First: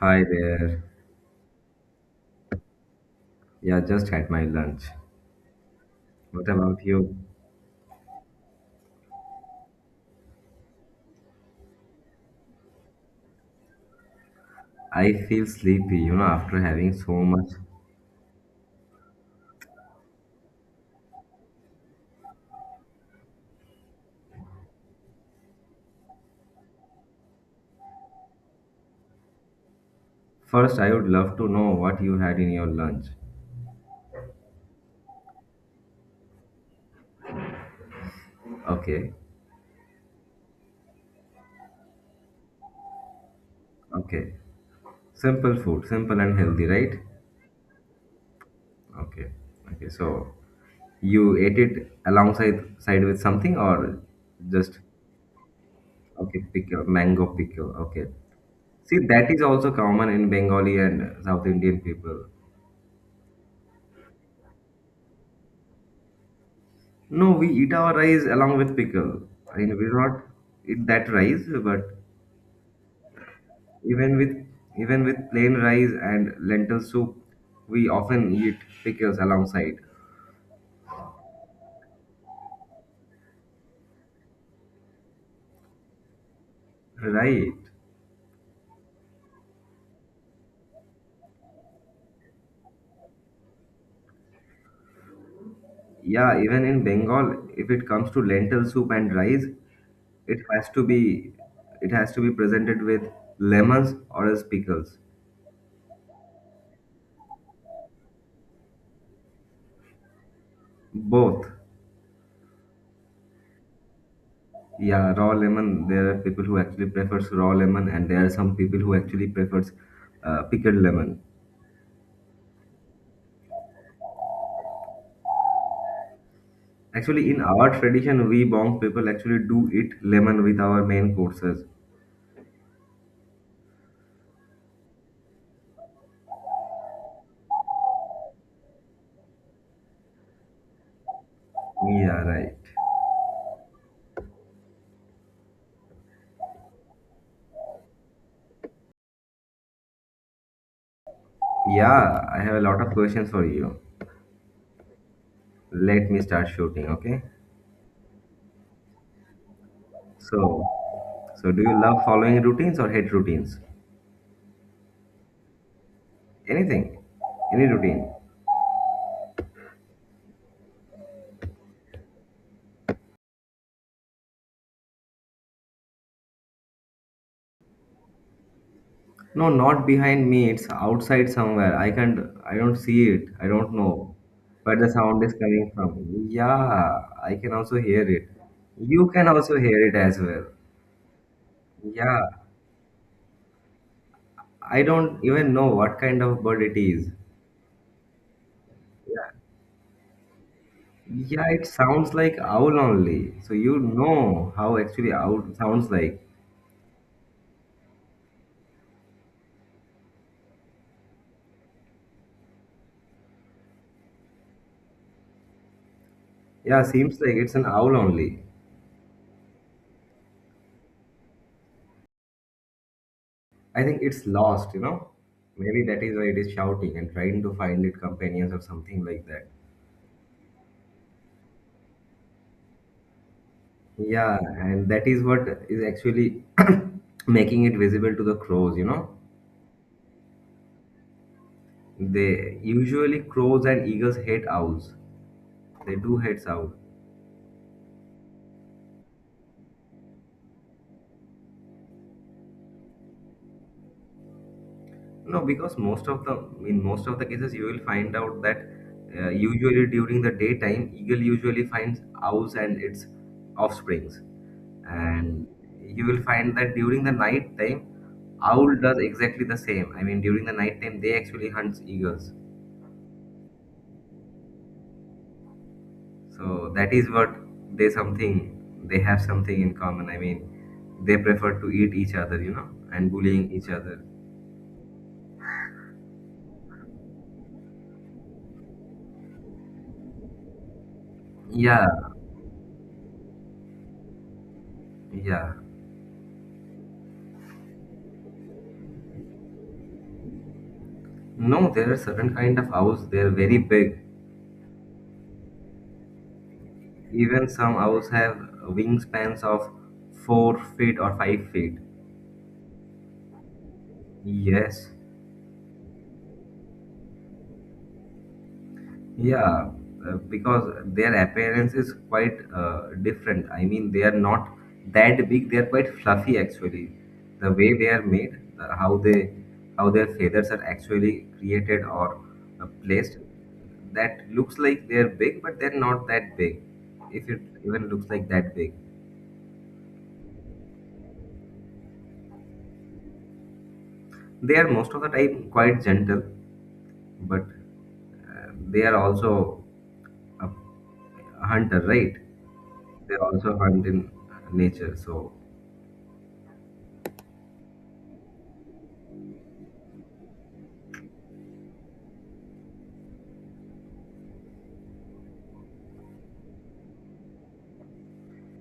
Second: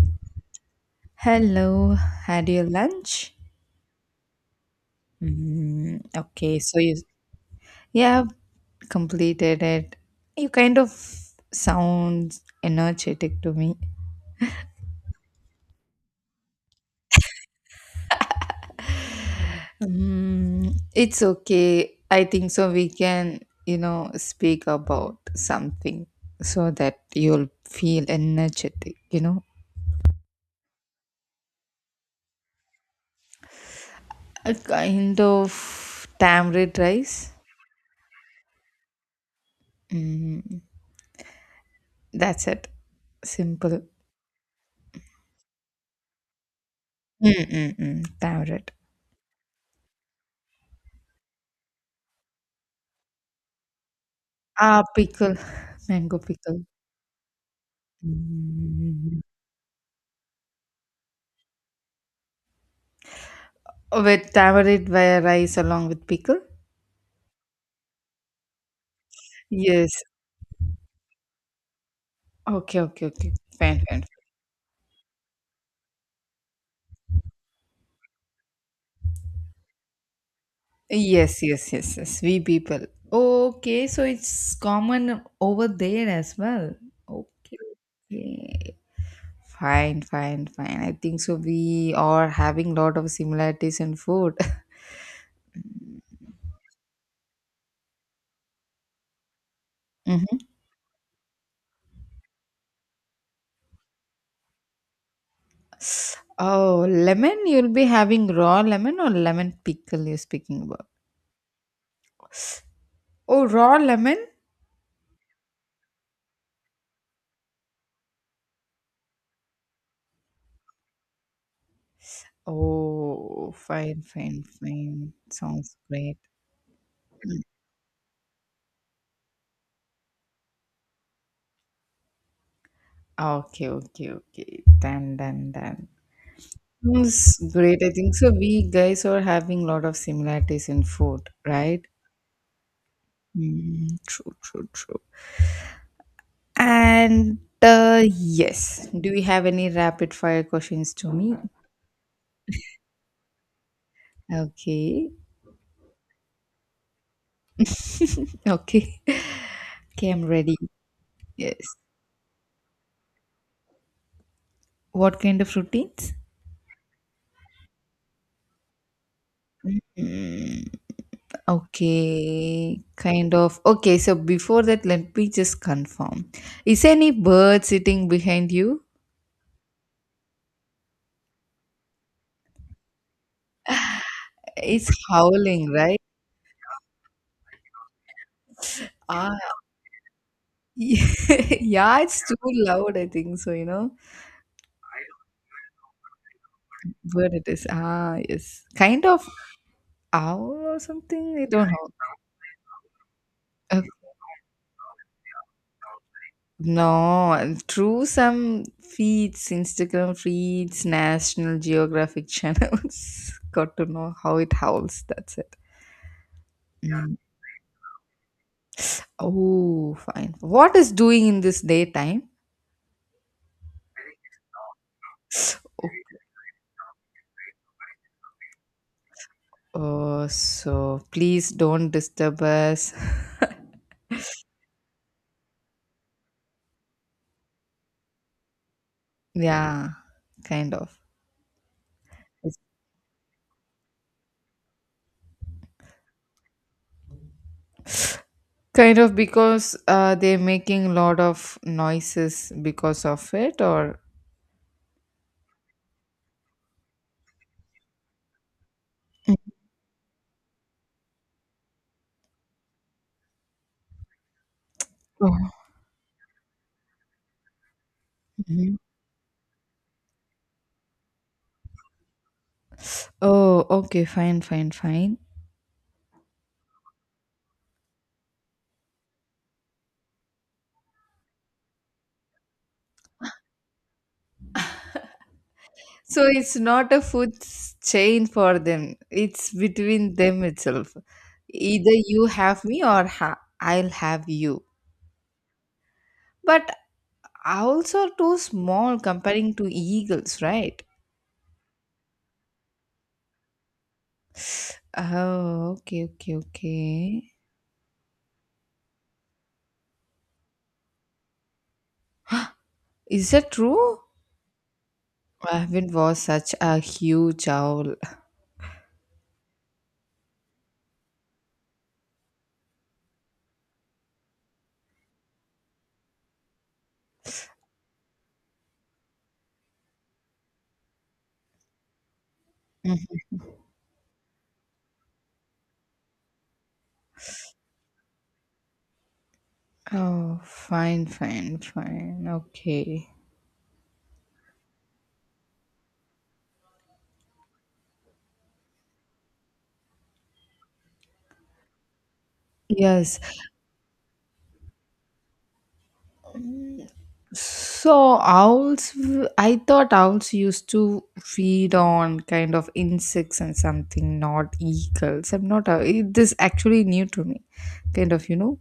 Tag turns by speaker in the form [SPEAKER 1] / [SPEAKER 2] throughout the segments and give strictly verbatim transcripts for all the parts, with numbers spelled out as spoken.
[SPEAKER 1] Hi there.
[SPEAKER 2] Hello, had your lunch?
[SPEAKER 1] Yeah, just had my lunch.
[SPEAKER 2] Mm,
[SPEAKER 1] What
[SPEAKER 2] okay, so
[SPEAKER 1] about
[SPEAKER 2] you
[SPEAKER 1] you?
[SPEAKER 2] you have completed it. You kind of sound energetic to me.
[SPEAKER 1] I feel sleepy, you know, after having so much.
[SPEAKER 2] Mm, it's okay. I think so. We can, you know, speak about something so that you'll feel energetic, you know.
[SPEAKER 1] First, I would love to know what you had in your lunch.
[SPEAKER 2] A kind of tamarind rice.
[SPEAKER 1] Okay,
[SPEAKER 2] Mm, that's it. Simple.
[SPEAKER 1] okay. Simple food, simple and healthy, right?
[SPEAKER 2] Mm-mm-mm, tamarind.
[SPEAKER 1] Okay, okay. So, you ate it alongside side with something or just,
[SPEAKER 2] Ah, pickle. Mango
[SPEAKER 1] okay,
[SPEAKER 2] pickle.
[SPEAKER 1] pickle, mango pickle. Okay. See,
[SPEAKER 2] Mm.
[SPEAKER 1] that is also common in Bengali and South Indian people.
[SPEAKER 2] With tamarind via rice along with pickle?
[SPEAKER 1] No, we eat our rice along with pickle. I mean, we
[SPEAKER 2] Yes.
[SPEAKER 1] do not eat that rice, but
[SPEAKER 2] Okay, okay, okay. Fine, fine.
[SPEAKER 1] even with even with plain rice and lentil soup, we often eat pickles alongside.
[SPEAKER 2] Yes, yes, yes, yes. We people. Okay, so it's common over there as well.
[SPEAKER 1] Right.
[SPEAKER 2] Okay, okay. Fine, fine, fine. I think so. We are having lot of similarities in food.
[SPEAKER 1] Yeah, even in Bengal, if it comes to lentil soup and rice, it
[SPEAKER 2] Hmm.
[SPEAKER 1] has to be it has to be presented with lemons or as pickles.
[SPEAKER 2] Oh, lemon. You'll be having raw lemon or lemon pickle you're speaking about?
[SPEAKER 1] Both.
[SPEAKER 2] Oh, raw lemon?
[SPEAKER 1] Yeah, raw lemon. There are people who actually prefers raw lemon, and there are some people who actually prefers uh, pickled lemon.
[SPEAKER 2] Oh, fine, fine, fine. Sounds great.
[SPEAKER 1] Actually, in our tradition, we Bong people actually do eat lemon with our main courses.
[SPEAKER 2] Ah, okay, okay, okay. Done, done, done. Sounds great. I think so. We guys are having a lot of similarities in food, right?
[SPEAKER 1] Yeah, right.
[SPEAKER 2] Mm, true, true, true. And uh, yes, do you have any rapid fire questions to me?
[SPEAKER 1] Yeah, I have a lot of questions for you.
[SPEAKER 2] Okay,
[SPEAKER 1] Let me start shooting, okay?
[SPEAKER 2] okay, okay. I'm ready.
[SPEAKER 1] So, so
[SPEAKER 2] Yes.
[SPEAKER 1] do you love following routines or hate routines?
[SPEAKER 2] What kind of routines?
[SPEAKER 1] Anything? Any routine?
[SPEAKER 2] Mm. Okay, kind of. Okay, so before that, let me just confirm. Is any bird sitting behind you?
[SPEAKER 1] No, not behind me. It's outside somewhere. I can't. I don't see it. I don't know where
[SPEAKER 2] It's
[SPEAKER 1] the sound is coming
[SPEAKER 2] howling, right?
[SPEAKER 1] from. Yeah, I can also hear it. You can
[SPEAKER 2] Ah,
[SPEAKER 1] also hear it as well.
[SPEAKER 2] yeah,
[SPEAKER 1] Yeah.
[SPEAKER 2] it's too loud, I think so, you know.
[SPEAKER 1] I don't even know what kind of bird it is.
[SPEAKER 2] Bird it is. Ah, yes. Kind of owl or something?
[SPEAKER 1] Yeah,
[SPEAKER 2] I
[SPEAKER 1] it
[SPEAKER 2] don't know.
[SPEAKER 1] sounds like owl only. So you
[SPEAKER 2] Uh,
[SPEAKER 1] know how actually owl sounds like.
[SPEAKER 2] no, through some feeds, Instagram feeds, National Geographic channels, got to know how it howls. That's it.
[SPEAKER 1] Yeah,
[SPEAKER 2] Mm.
[SPEAKER 1] seems like it's an owl only.
[SPEAKER 2] Oh, fine. What is doing in this daytime?
[SPEAKER 1] I think it's lost, you know. Maybe that is why it is shouting and trying to find its companions or something like that.
[SPEAKER 2] Oh, uh, so please don't disturb us.
[SPEAKER 1] Yeah, and that is what is actually making it visible to the crows, you know.
[SPEAKER 2] Yeah, kind of.
[SPEAKER 1] They usually crows and eagles hate owls. They do hate owls.
[SPEAKER 2] Kind of because uh, they're making a lot of noises because of it, or.
[SPEAKER 1] No, because most of the in most of the cases you will find out that uh, usually during the daytime eagle usually finds owls and its offsprings, and
[SPEAKER 2] Oh.
[SPEAKER 1] you will find that during the night time owl
[SPEAKER 2] Mhm.
[SPEAKER 1] does exactly the same. I mean during the night time they actually hunts eagles,
[SPEAKER 2] Oh, okay, fine, fine, fine.
[SPEAKER 1] so that is what they something they have something in common. I mean they prefer to eat each other, you know, and bullying each other.
[SPEAKER 2] So it's not a food s- chain for them. It's between them itself.
[SPEAKER 1] Yeah,
[SPEAKER 2] Either you have me or ha- I'll have you.
[SPEAKER 1] yeah.
[SPEAKER 2] But also too small comparing to eagles, right?
[SPEAKER 1] No, there are certain kind of owls. They're very big.
[SPEAKER 2] Oh, okay, okay, okay.
[SPEAKER 1] Even some owls have wingspans of four feet or five feet.
[SPEAKER 2] Is that true?
[SPEAKER 1] Yes,
[SPEAKER 2] I haven't watched such a huge owl.
[SPEAKER 1] yeah, uh, because their appearance is quite uh, different. I mean, they are not that big. They are quite fluffy actually. The way they are made, uh, how they, how their feathers are actually created or uh, placed, that looks like they are big, but they're not that big. If it even looks like that big,
[SPEAKER 2] Oh, fine, fine, fine. Okay.
[SPEAKER 1] they are most of the time quite gentle, but they are also a, a hunter, right? They
[SPEAKER 2] Yes.
[SPEAKER 1] also hunt in nature, so
[SPEAKER 2] So owls, w- I thought owls used to feed on kind of insects and something, not eagles. I'm not. a- it- This actually new to me. Kind of, you know,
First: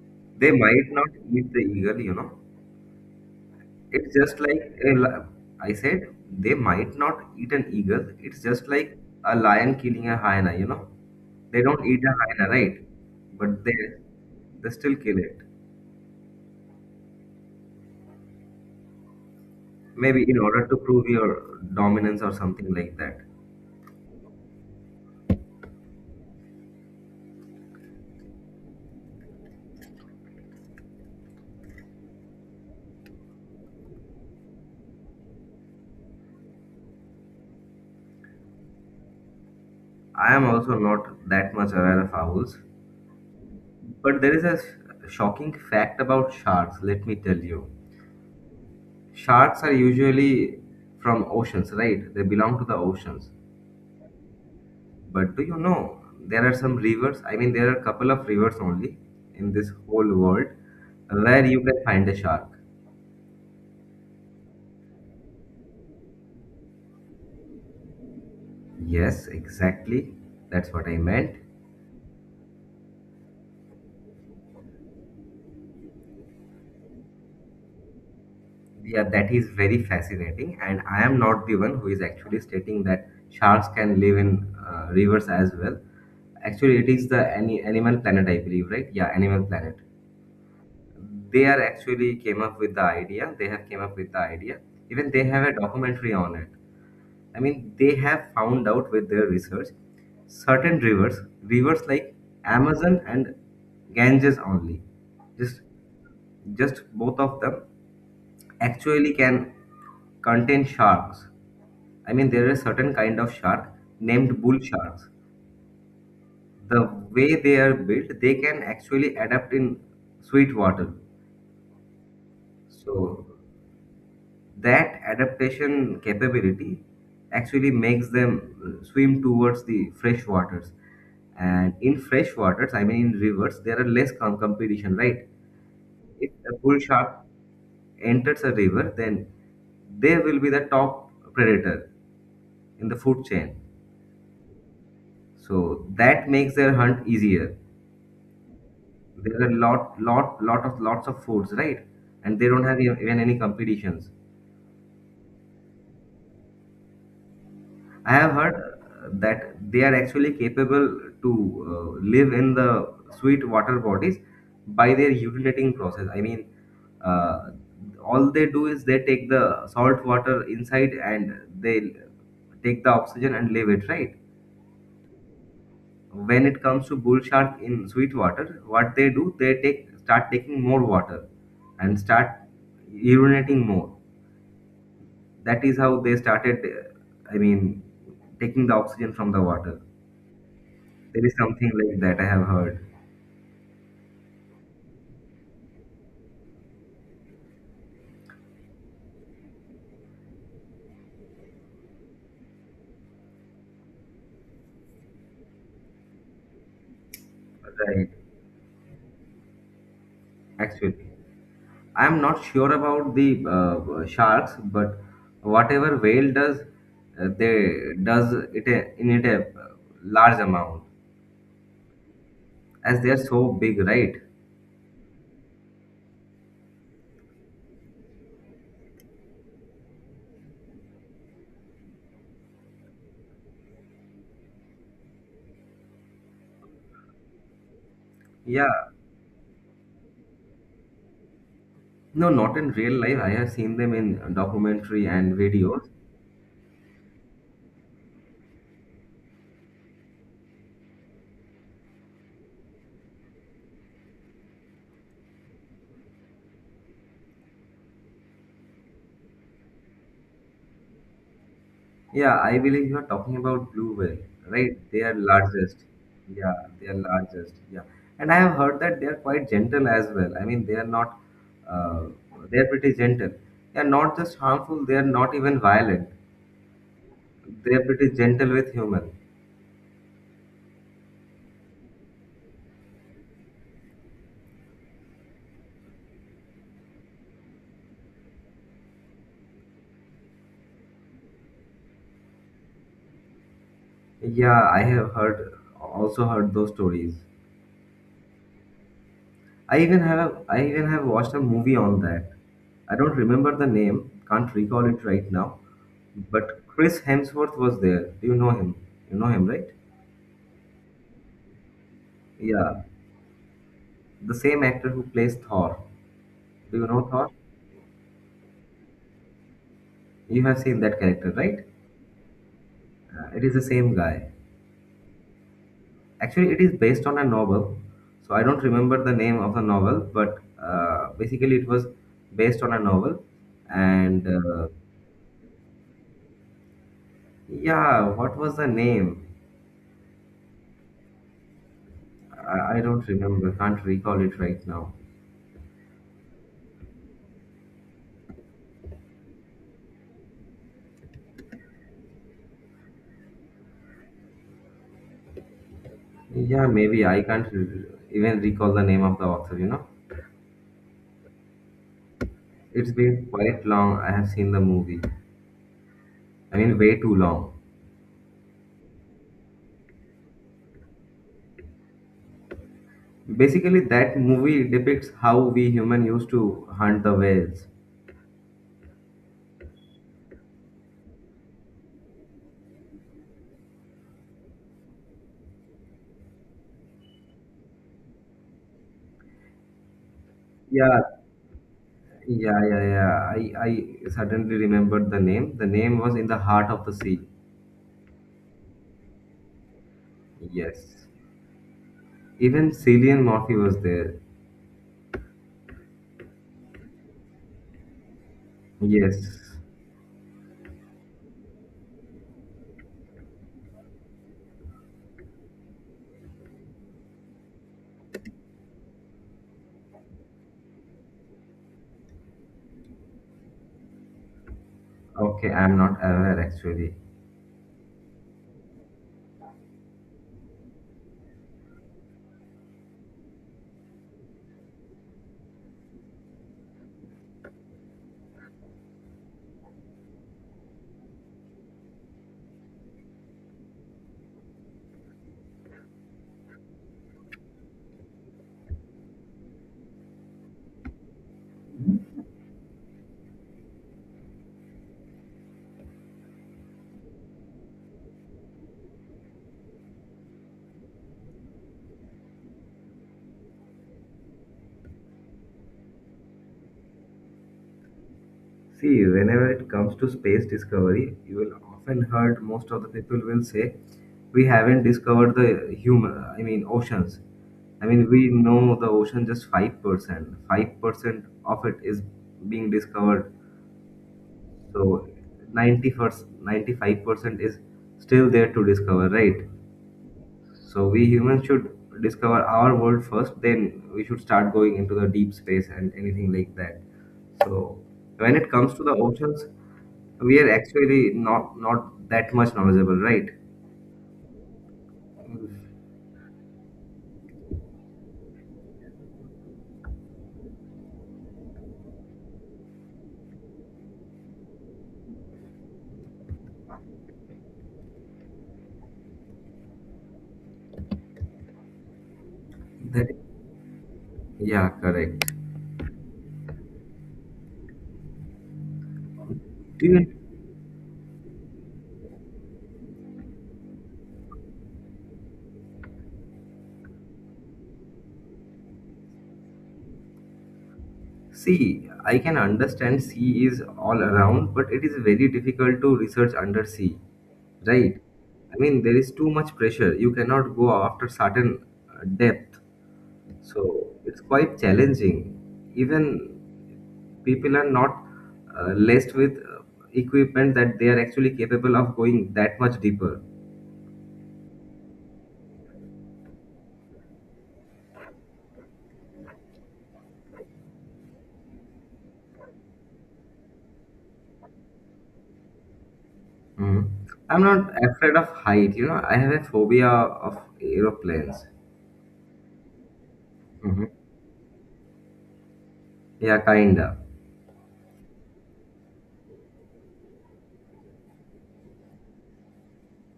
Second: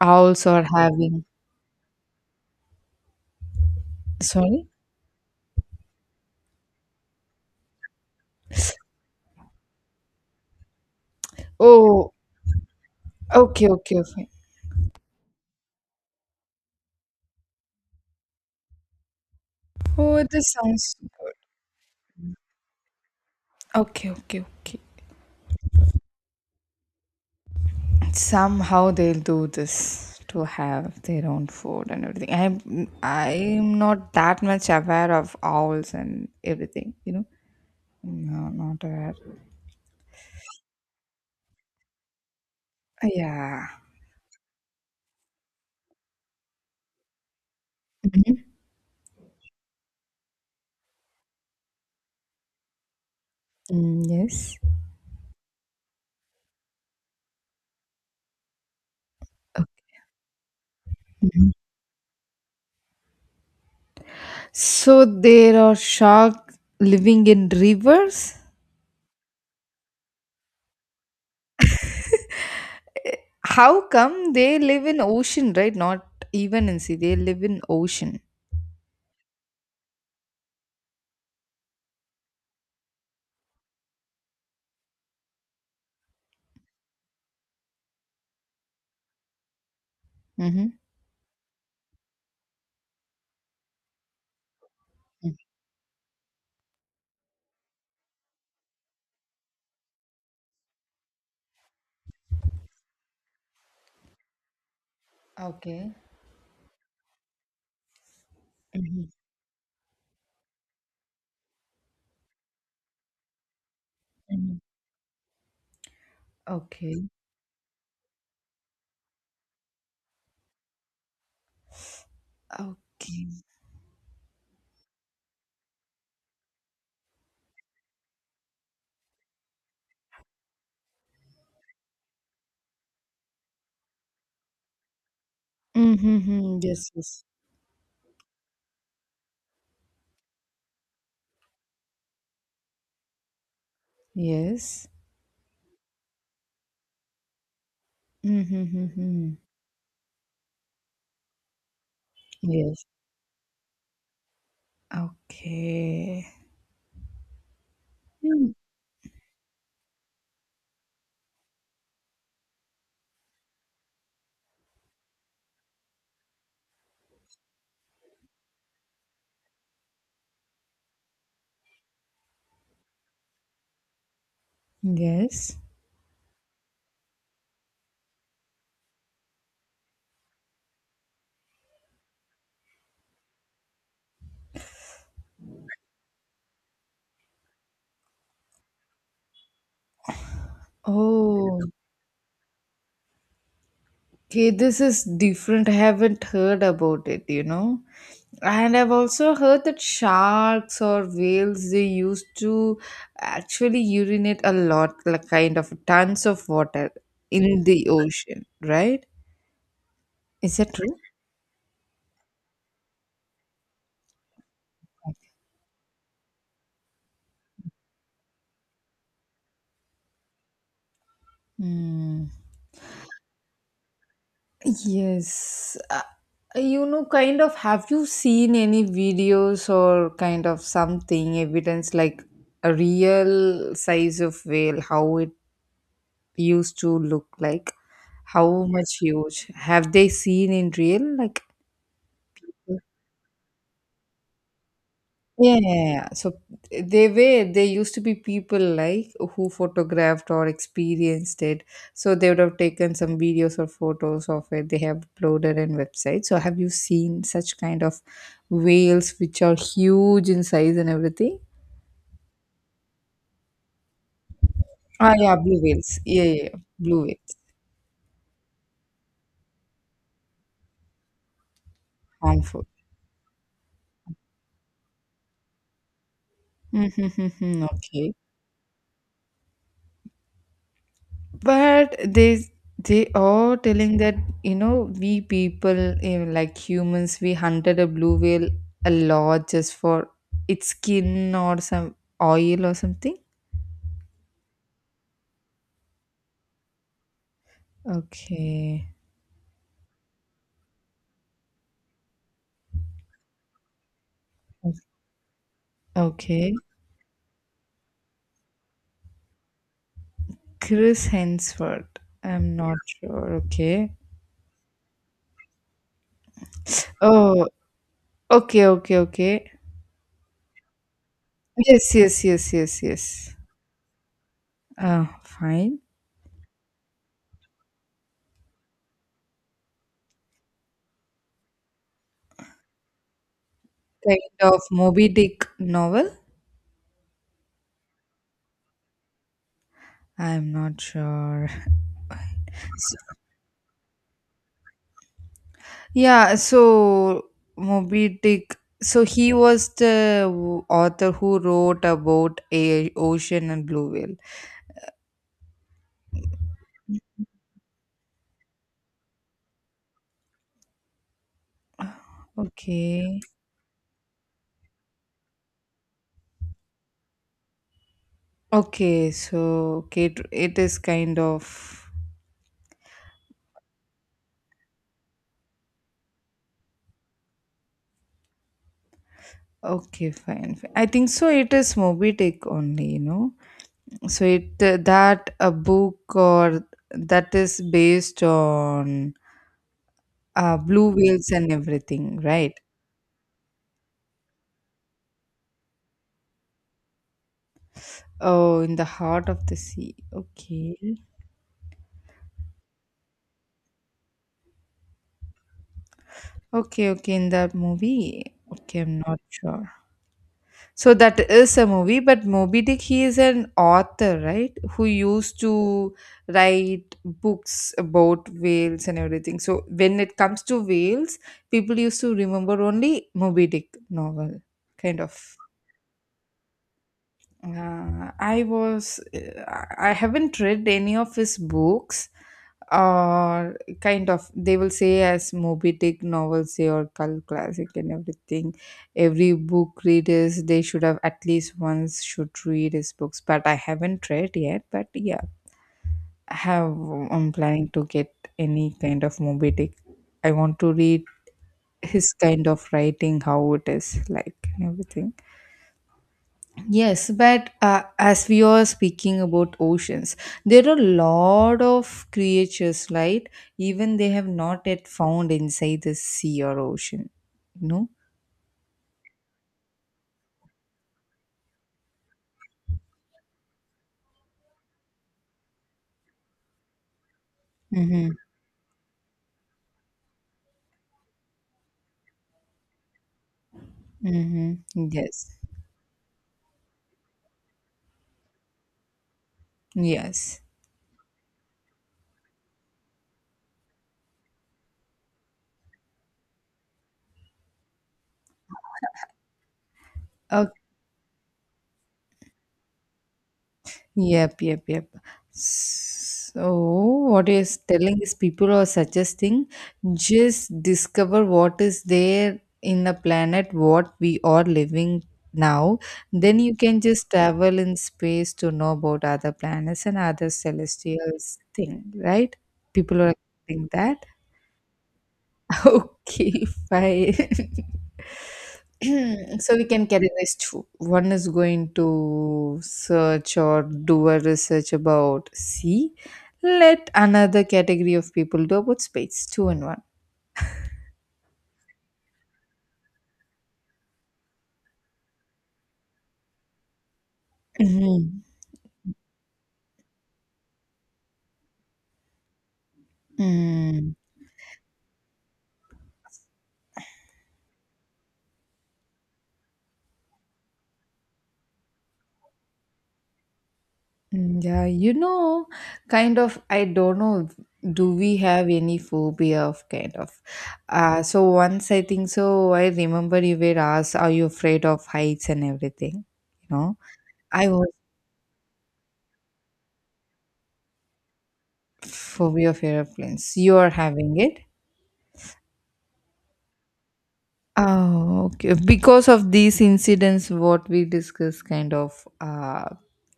[SPEAKER 2] owls
[SPEAKER 1] they
[SPEAKER 2] are
[SPEAKER 1] might not
[SPEAKER 2] having.
[SPEAKER 1] eat the eagle. You know, it's just
[SPEAKER 2] Sorry.
[SPEAKER 1] like a, li- I said, they might not eat an eagle. It's just like a lion killing a hyena. You know, they don't eat
[SPEAKER 2] Oh,
[SPEAKER 1] a hyena, right? But
[SPEAKER 2] okay,
[SPEAKER 1] they
[SPEAKER 2] okay, okay.
[SPEAKER 1] they still kill it.
[SPEAKER 2] Oh,
[SPEAKER 1] Maybe in
[SPEAKER 2] this
[SPEAKER 1] order to
[SPEAKER 2] sounds
[SPEAKER 1] prove your dominance or something like that.
[SPEAKER 2] okay, okay, okay. Somehow they'll do this to have their own food and everything. I'm I'm not that much aware of owls and everything, you know. No, not aware.
[SPEAKER 1] I am also not that much aware of owls.
[SPEAKER 2] Yeah.
[SPEAKER 1] But there is a sh- shocking fact about sharks, let me tell you.
[SPEAKER 2] Mhm.
[SPEAKER 1] Sharks are usually from oceans, right? They belong to the oceans.
[SPEAKER 2] Mm, yes.
[SPEAKER 1] But do you know there are some rivers? I mean, there are a couple of rivers only in this whole world where
[SPEAKER 2] Mhm.
[SPEAKER 1] you can find a shark.
[SPEAKER 2] So there are sharks living in rivers.
[SPEAKER 1] Yes, exactly. That's what I meant.
[SPEAKER 2] How come they live in ocean, right? Not even in sea. They live in ocean.
[SPEAKER 1] Yeah, that is very fascinating. And I am not the one who is actually stating that sharks can live in uh, rivers as well. Actually, it is the any Animal Planet, I believe, right? Yeah, Animal Planet.
[SPEAKER 2] Mm-hmm.
[SPEAKER 1] They are actually came up with the idea. They have came up with the idea. Even they have a documentary on it. I mean, they have found out with their research certain rivers, rivers like Amazon and Ganges only. Just,
[SPEAKER 2] Okay.
[SPEAKER 1] just both of them
[SPEAKER 2] Mhm.
[SPEAKER 1] actually can contain sharks. I mean, there is certain kind of shark named bull sharks. The
[SPEAKER 2] Okay.
[SPEAKER 1] way they are built, they can actually adapt in sweet water. So
[SPEAKER 2] Okay.
[SPEAKER 1] that adaptation capability actually makes them uh, swim towards the fresh waters. And in fresh waters, I mean in rivers, there are less com- competition, right? If a
[SPEAKER 2] Mm-hmm.
[SPEAKER 1] bull
[SPEAKER 2] Yes,
[SPEAKER 1] shark
[SPEAKER 2] yes.
[SPEAKER 1] enters a river, then they will be the top predator in the food chain.
[SPEAKER 2] Yes.
[SPEAKER 1] So that makes their hunt easier.
[SPEAKER 2] Mm-hmm.
[SPEAKER 1] There are lot, lot, lot of lots of foods, right? And they don't have
[SPEAKER 2] Yes.
[SPEAKER 1] e-, even any competitions.
[SPEAKER 2] Okay.
[SPEAKER 1] I have
[SPEAKER 2] Mm.
[SPEAKER 1] heard uh, that they are actually capable to uh, live in the sweet water bodies by their urinating process. I mean, uh, all they do is they take the salt water inside and they take the oxygen and leave it, right?
[SPEAKER 2] Yes.
[SPEAKER 1] When it comes to bull shark in sweet water, what they do, they take start taking more water and start urinating more. That is how they started. uh, I mean, taking the oxygen from the water. There is
[SPEAKER 2] Oh,
[SPEAKER 1] something like that I have heard.
[SPEAKER 2] okay. This is different. I haven't heard about it, you know. And I've also heard that sharks or whales they used to actually urinate a lot, like kind of tons of water in the
[SPEAKER 1] Right.
[SPEAKER 2] ocean, right? Is that true?
[SPEAKER 1] Actually, I am not sure about the uh, sharks, but whatever whale does, uh, they does it a- in it a large amount
[SPEAKER 2] Hmm.
[SPEAKER 1] as they are so big, right?
[SPEAKER 2] Yes. Uh, you know, kind of, have you seen any videos or kind of something, evidence like a real size of whale, how it used to look like? How
[SPEAKER 1] Yeah,
[SPEAKER 2] much huge? Have they seen in real? Like,
[SPEAKER 1] no, not in real life. I have seen them in documentary and
[SPEAKER 2] yeah, yeah,
[SPEAKER 1] videos.
[SPEAKER 2] yeah. So they were there used to be people like who photographed or experienced it. So they would have taken some videos or photos of it. They have uploaded in websites. So have you seen such kind of whales which are huge in size and everything?
[SPEAKER 1] Yeah, I believe you are talking about blue whale, right? They
[SPEAKER 2] Ah,
[SPEAKER 1] are
[SPEAKER 2] yeah, blue
[SPEAKER 1] largest.
[SPEAKER 2] whales. Yeah, yeah,
[SPEAKER 1] Yeah,
[SPEAKER 2] yeah.
[SPEAKER 1] they are
[SPEAKER 2] Blue whales.
[SPEAKER 1] largest. Yeah, and I have heard that they are quite gentle as well. I mean, they are not. Uh, they
[SPEAKER 2] Harmful.
[SPEAKER 1] are pretty gentle. They are not just harmful. They are not even violent.
[SPEAKER 2] Mm-hmm.
[SPEAKER 1] They are pretty
[SPEAKER 2] Okay.
[SPEAKER 1] gentle with human.
[SPEAKER 2] But they they are telling that you know we people eh, like humans we hunted a blue whale a lot just for its skin or some oil or something.
[SPEAKER 1] Yeah, I have heard also heard those stories.
[SPEAKER 2] Okay.
[SPEAKER 1] I even have I even have watched a movie on that. I don't remember the name, can't recall it right now,
[SPEAKER 2] Okay.
[SPEAKER 1] but Chris Hemsworth was there. Do you know him? You know him, right?
[SPEAKER 2] Chris Hemsworth, I'm not
[SPEAKER 1] Yeah,
[SPEAKER 2] sure. Okay.
[SPEAKER 1] the same actor who plays Thor. Do you know Thor?
[SPEAKER 2] Oh, okay, okay, okay.
[SPEAKER 1] You have seen that character, right?
[SPEAKER 2] Yes, yes, yes, yes, yes.
[SPEAKER 1] Uh, it is the same guy.
[SPEAKER 2] Uh, fine.
[SPEAKER 1] Actually, it is based on a novel. So I don't remember the name of the novel, but uh, basically it was based on a novel. And
[SPEAKER 2] Kind of
[SPEAKER 1] uh,
[SPEAKER 2] Moby Dick novel.
[SPEAKER 1] yeah, what was the name?
[SPEAKER 2] I'm not sure.
[SPEAKER 1] I, I don't remember. Can't recall it right now.
[SPEAKER 2] Yeah, so Moby Dick. So he was the w- author who wrote about a ocean and blue whale.
[SPEAKER 1] Yeah, maybe I can't re- even recall the name of the author, you know. It's
[SPEAKER 2] Okay.
[SPEAKER 1] been quite long. I have seen the movie. I mean, way too long.
[SPEAKER 2] Okay, so okay, it it is kind of
[SPEAKER 1] Basically, that movie depicts how we human used to hunt the whales.
[SPEAKER 2] okay, fine, fine. I think so. It is Moby Dick only, you know. So it uh, that a book or that is based on uh, blue
[SPEAKER 1] Yeah,
[SPEAKER 2] whales and everything, right?
[SPEAKER 1] yeah, yeah, yeah. I, I suddenly remembered the name. The name was In the Heart of the Sea.
[SPEAKER 2] Oh, in the heart of the sea. Okay.
[SPEAKER 1] Yes. Even Cillian Murphy was there.
[SPEAKER 2] Okay, okay, in that movie. Okay, I'm not
[SPEAKER 1] Yes.
[SPEAKER 2] sure. So that is a movie, but Moby Dick, he is an author, right? Who used to write books about whales and everything. So when it comes to whales, people used to remember only Moby Dick novel, kind of.
[SPEAKER 1] Okay, I'm not aware actually.
[SPEAKER 2] Uh, I was I I haven't read any of his books or kind of they will say as Moby Dick novels say or cult classic and everything. Every book readers they should have at least once should read his books, but I haven't read yet. But yeah, I have I'm planning to get any kind of Moby Dick. I want to read his kind of writing, how it is like and everything. Yes, but uh, as we are speaking about oceans, there are a lot of creatures, right? Even they have not yet found inside the sea or ocean. You know?
[SPEAKER 1] See, whenever it comes to space discovery, you will often heard most of the people will say, "We haven't discovered the human, I mean, oceans." I
[SPEAKER 2] Mm-hmm.
[SPEAKER 1] mean, we know the ocean just five percent. five percent of it is being discovered.
[SPEAKER 2] Mm-hmm.
[SPEAKER 1] So
[SPEAKER 2] Yes.
[SPEAKER 1] ninety first, ninety-five percent is still there to discover, right?
[SPEAKER 2] Yes.
[SPEAKER 1] So we humans should discover our world first, then we should start going into the deep space and anything like that. So when it comes to the oceans, we are
[SPEAKER 2] Okay.
[SPEAKER 1] actually not not that much knowledgeable, right?
[SPEAKER 2] Yep, yep, yep. So, what you're telling is people are suggesting just discover what is there in the planet, what we are living now. Then you can just travel in space to know about other planets and other celestials thing, right? People
[SPEAKER 1] That
[SPEAKER 2] are saying that.
[SPEAKER 1] yeah, correct.
[SPEAKER 2] Okay, fine. So we can
[SPEAKER 1] Do you
[SPEAKER 2] carry this too. One is going to search or do a research about sea. Let another category of people do about space. Two in one.
[SPEAKER 1] see? I can understand sea is all around, but it is very difficult to research under sea, right?
[SPEAKER 2] Mhm.
[SPEAKER 1] I mean, there is too much pressure. You cannot go after certain uh, depth. So
[SPEAKER 2] Mm.
[SPEAKER 1] it's quite challenging. Even people are not uh, laced with uh, equipment that they are actually capable of going that much deeper.
[SPEAKER 2] Mm, yeah, you know, kind of, I don't know, do we have any phobia of kind of? Uh, so once I think so, I remember you were asked, are you afraid of heights and everything? You know,
[SPEAKER 1] Mhm. I'm
[SPEAKER 2] I was
[SPEAKER 1] not afraid of height. You know, I have a phobia of aeroplanes.
[SPEAKER 2] phobia of airplanes. You are
[SPEAKER 1] Mhm.
[SPEAKER 2] having it?
[SPEAKER 1] Yeah, kinda.
[SPEAKER 2] Oh, okay. Because of these incidents, what we discuss kind of uh,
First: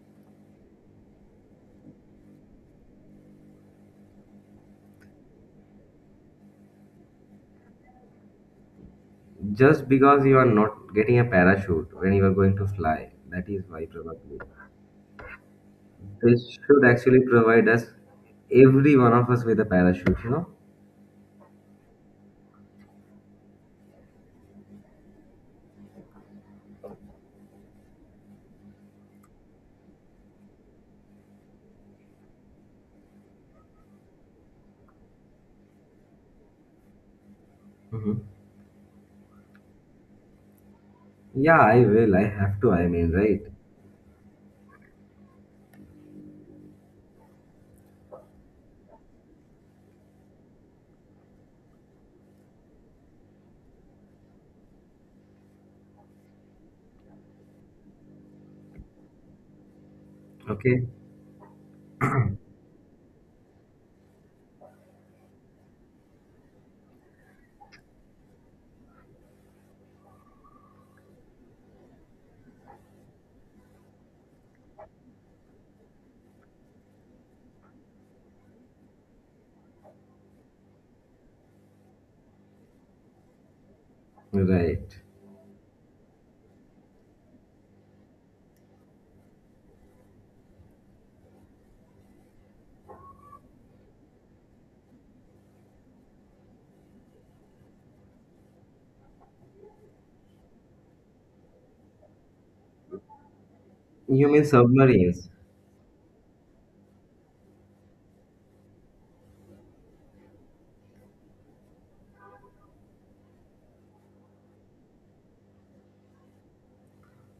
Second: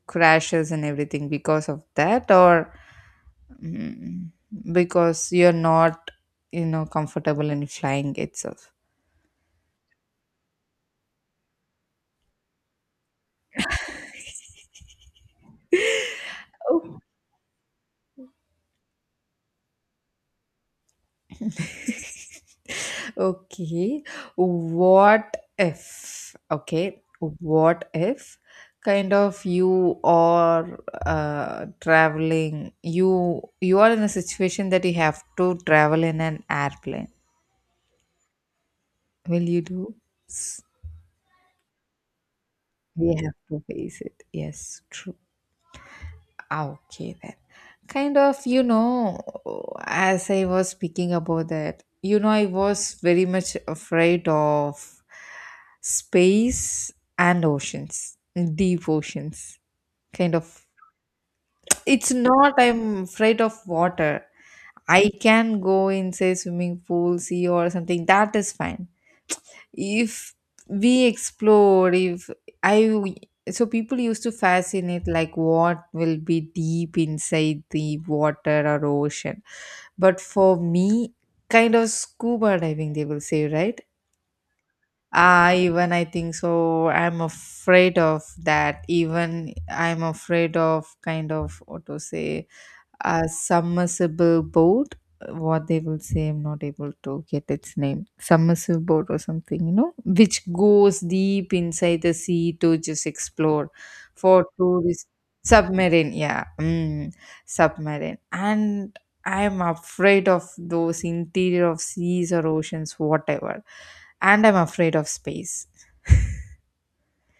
[SPEAKER 2] crashes and everything, because of that, or mm, because you're not, you know, comfortable in flying itself.
[SPEAKER 1] Just because you are not getting a parachute when you are going to fly, that is why probably they should
[SPEAKER 2] Oh.
[SPEAKER 1] actually provide us every one of us with a parachute. You know.
[SPEAKER 2] Okay. What if? Okay. What if kind of you are uh, traveling you you are in a situation that you have to travel in an airplane.
[SPEAKER 1] Mhm.
[SPEAKER 2] Will you do? S-
[SPEAKER 1] Yeah, I will. I have to. I mean,
[SPEAKER 2] We have
[SPEAKER 1] right?
[SPEAKER 2] to face it. Yes, true. Ah, okay, then. Kind of, you know, as I was speaking about that, you know, I was very much afraid of space and oceans, deep oceans. Kind of.
[SPEAKER 1] Okay,
[SPEAKER 2] It's not I'm afraid of water. I can go in, say, swimming pool, sea, or something. That is fine if we explore if i w- so people used to fascinate like what will be deep inside the water or ocean but for me kind of scuba diving they will say right.
[SPEAKER 1] right.
[SPEAKER 2] Ah, even I think so I'm afraid of that. Even I'm afraid of kind of what to say, a submersible boat, what they will say. I'm not able to get its name. Submersible boat or something, you know, which goes deep inside the sea to just explore
[SPEAKER 1] You
[SPEAKER 2] for
[SPEAKER 1] mean
[SPEAKER 2] tourists.
[SPEAKER 1] submarines?
[SPEAKER 2] Submarine, yeah. Mm, submarine. And I am afraid of those interior of seas or oceans whatever, and I'm afraid of space.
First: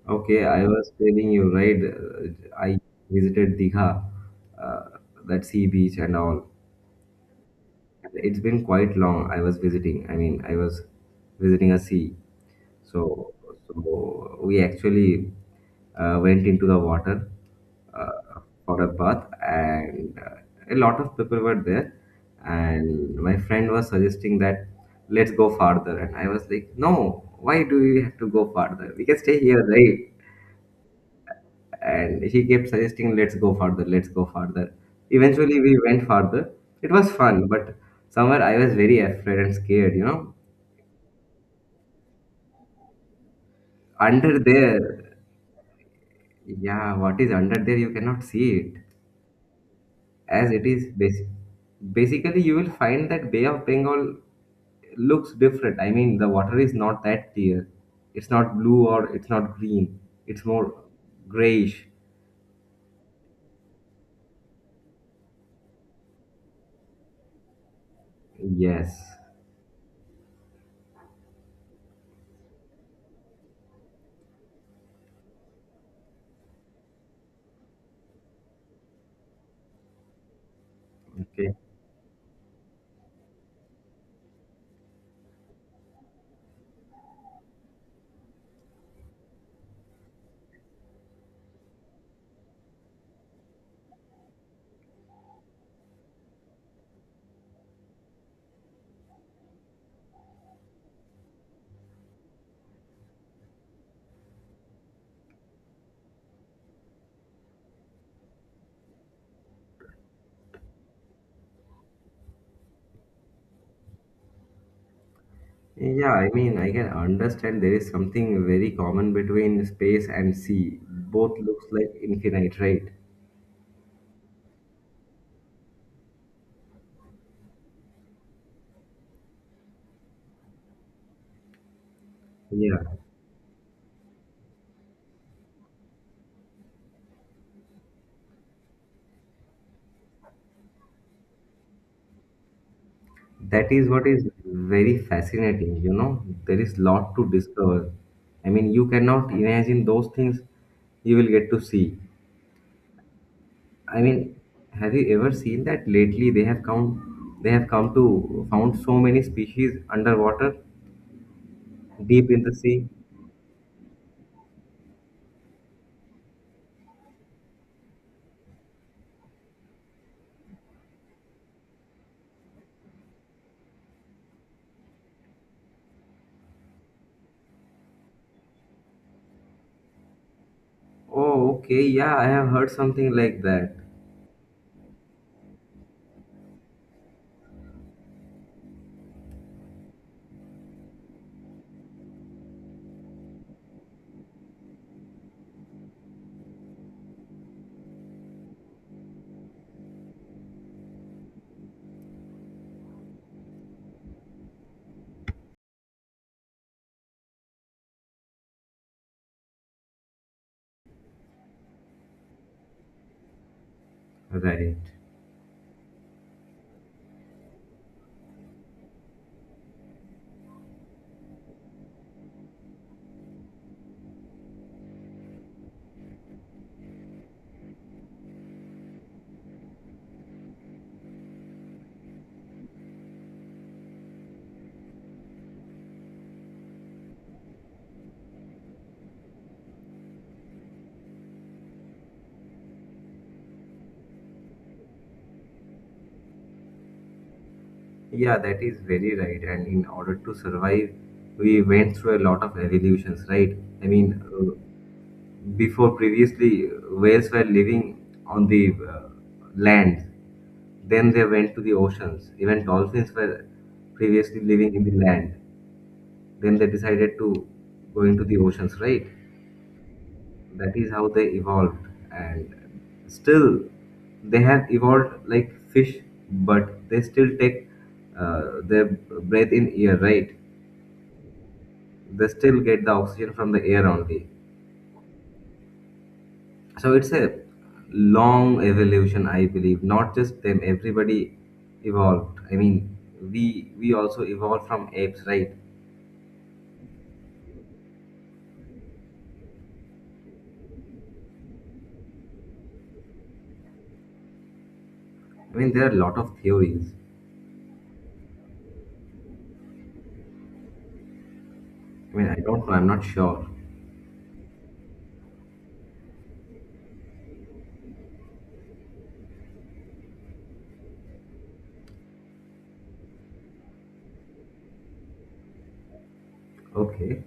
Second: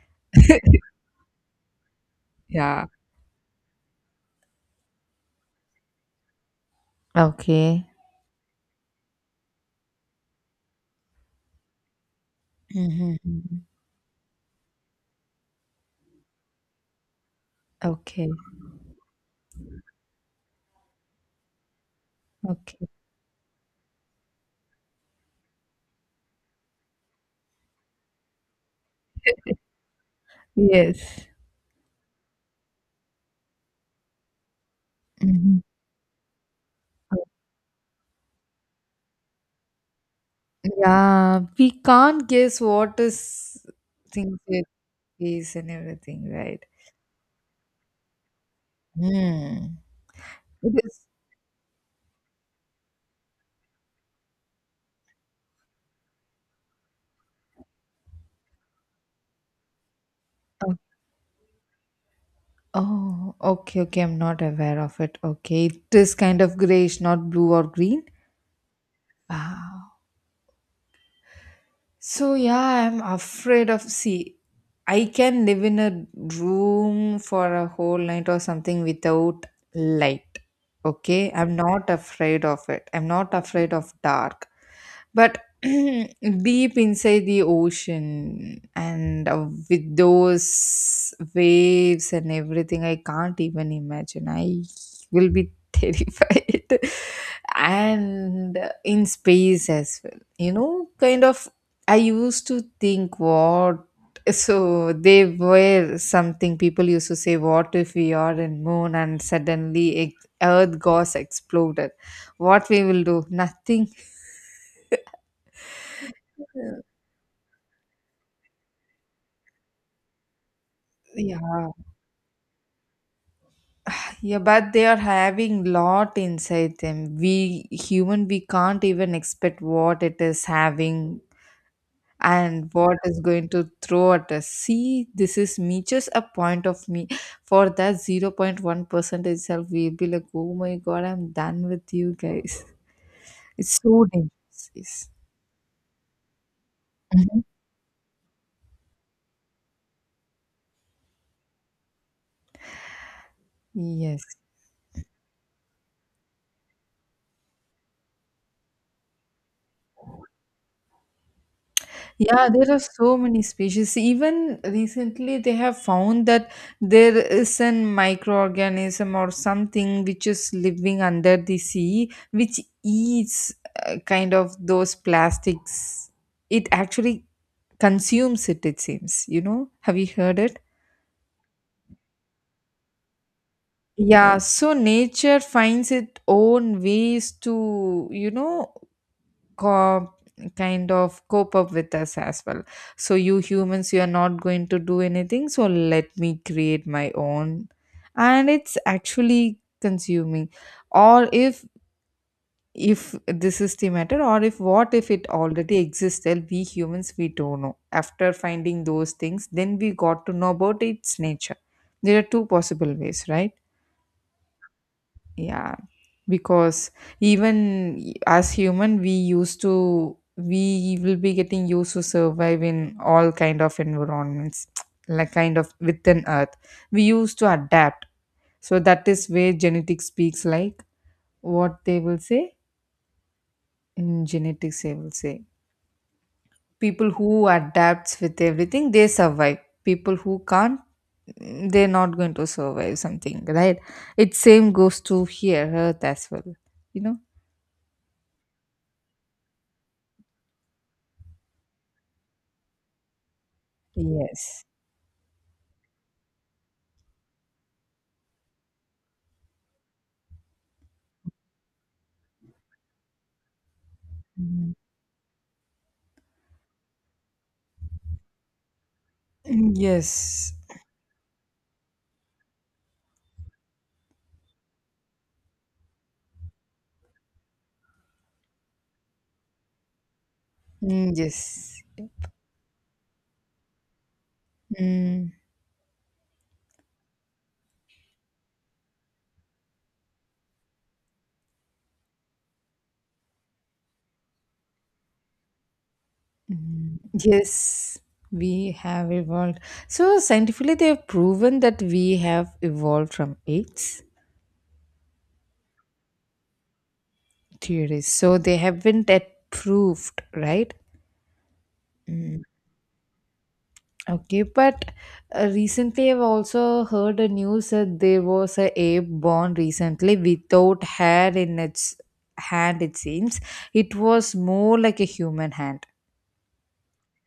[SPEAKER 1] Okay, I was telling you, right? uh, I
[SPEAKER 2] Yeah.
[SPEAKER 1] visited Digha, uh, that sea beach and all.
[SPEAKER 2] Okay.
[SPEAKER 1] It's been quite long. I was visiting. I mean, I was visiting a sea. So,
[SPEAKER 2] Mhm.
[SPEAKER 1] so we actually uh, went into the water
[SPEAKER 2] Okay,
[SPEAKER 1] uh, for a bath, and uh, a lot of people were there.
[SPEAKER 2] okay.
[SPEAKER 1] And my friend was suggesting that let's go farther, and I was like, no, why do we have to go farther? We can stay here, right?
[SPEAKER 2] Yes.
[SPEAKER 1] And he kept suggesting, let's go further, let's go further. Eventually
[SPEAKER 2] Mhm.
[SPEAKER 1] we went further. It was fun, but somewhere I was very afraid and scared you know
[SPEAKER 2] Yeah, we can't guess what is things
[SPEAKER 1] Under
[SPEAKER 2] with
[SPEAKER 1] there.
[SPEAKER 2] these and everything, right?
[SPEAKER 1] Yeah, what is under there, you cannot see it.
[SPEAKER 2] Hmm.
[SPEAKER 1] As it
[SPEAKER 2] It
[SPEAKER 1] is
[SPEAKER 2] is.
[SPEAKER 1] basic basically you will find that Bay of Bengal looks different. I mean, the water is not that clear. It's not blue or it's not green. It's more
[SPEAKER 2] Oh,
[SPEAKER 1] grayish.
[SPEAKER 2] oh, okay, okay. I'm not aware of it. Okay, it is kind of grayish, not blue or green.
[SPEAKER 1] Yes.
[SPEAKER 2] Wow. So yeah, I'm afraid of. See, I can live in a room for a whole night or something without light. Okay,
[SPEAKER 1] Okay.
[SPEAKER 2] I'm not afraid of it. I'm not afraid of dark. But deep inside the ocean and uh, with those waves and everything, I can't even imagine. I will be terrified. And in space as well, you know, kind of I used to think what. So they were something people used to say, what if we are in moon and suddenly ex- earth goes exploded? What we will do? Nothing.
[SPEAKER 1] Yeah, I mean, I can understand there is something very common between space and sea.
[SPEAKER 2] Yeah,
[SPEAKER 1] Both looks like infinite, right?
[SPEAKER 2] yeah, but they are having lot inside them. We human, we can't even expect what it is having and
[SPEAKER 1] Yeah,
[SPEAKER 2] what is going to throw at us. See, this is me, just a point of me. For that zero point one percent itself, we'll be like, oh my god, I'm done with you guys.
[SPEAKER 1] that
[SPEAKER 2] It's
[SPEAKER 1] is
[SPEAKER 2] so
[SPEAKER 1] what is
[SPEAKER 2] dangerous.
[SPEAKER 1] very
[SPEAKER 2] Yes.
[SPEAKER 1] fascinating, you know. There is lot to
[SPEAKER 2] Mhm.
[SPEAKER 1] discover. I mean, you cannot imagine those things you will get to see. I
[SPEAKER 2] Yes.
[SPEAKER 1] mean, have you ever seen that lately they have come they have come to found so many species underwater, deep in
[SPEAKER 2] Yeah,
[SPEAKER 1] the
[SPEAKER 2] there are
[SPEAKER 1] sea?
[SPEAKER 2] so many species. Even recently, they have found that there is an microorganism or something which is living under the sea, which eats uh, kind of those plastics. It actually consumes it, it seems. You know, have you heard it?
[SPEAKER 1] Oh, okay, yeah, I have heard something like that.
[SPEAKER 2] Yeah, so nature finds its own ways to, you know, co- kind of cope up with us as well, so you humans, you are not going to do anything, so let me create my own. And it's actually consuming, or if if this is the matter, or if what if it already existed, we humans, we don't know. After finding those things, then we got to know about its nature. There are two possible ways, right?
[SPEAKER 1] Right.
[SPEAKER 2] Yeah. Because even as human, we used to we will be getting used to survive in all kind of environments like kind of within earth. We used to adapt. So that is where genetics speaks, like what they will say. In genetics, they will say people who adapts with everything, they survive. People who can't, mm, they're not going to survive something, right? It same goes to here earth as well you know
[SPEAKER 1] Yeah, that is very right. And in order to survive, we went through a lot of evolutions, right? I mean, uh,
[SPEAKER 2] yes.
[SPEAKER 1] before previously, uh, whales were living on the uh, land. Then they went to the oceans. Even dolphins were previously
[SPEAKER 2] Mm.
[SPEAKER 1] living in the land. Then they decided to go into the oceans, right?
[SPEAKER 2] Yes.
[SPEAKER 1] That is how they evolved, and still they have evolved like fish, but they still take uh, their breath in air, right?
[SPEAKER 2] Mm, yes.
[SPEAKER 1] They still get the oxygen from the air only.
[SPEAKER 2] Mm,
[SPEAKER 1] So it's a long evolution, I believe. Not just them, everybody evolved. I mean, we we also evolved from apes, right?
[SPEAKER 2] mm, yes, we have evolved. So, scientifically, they have proven that we have evolved from apes
[SPEAKER 1] I mean, there are a lot of theories.
[SPEAKER 2] theories. So, they haven't yet proved, right?
[SPEAKER 1] I mean, I
[SPEAKER 2] Mm.
[SPEAKER 1] don't know, I'm not sure.
[SPEAKER 2] Okay, but uh, recently I've also heard a news that there was a ape born recently without hair in its hand, it seems. It was more like a human hand.
[SPEAKER 1] Okay.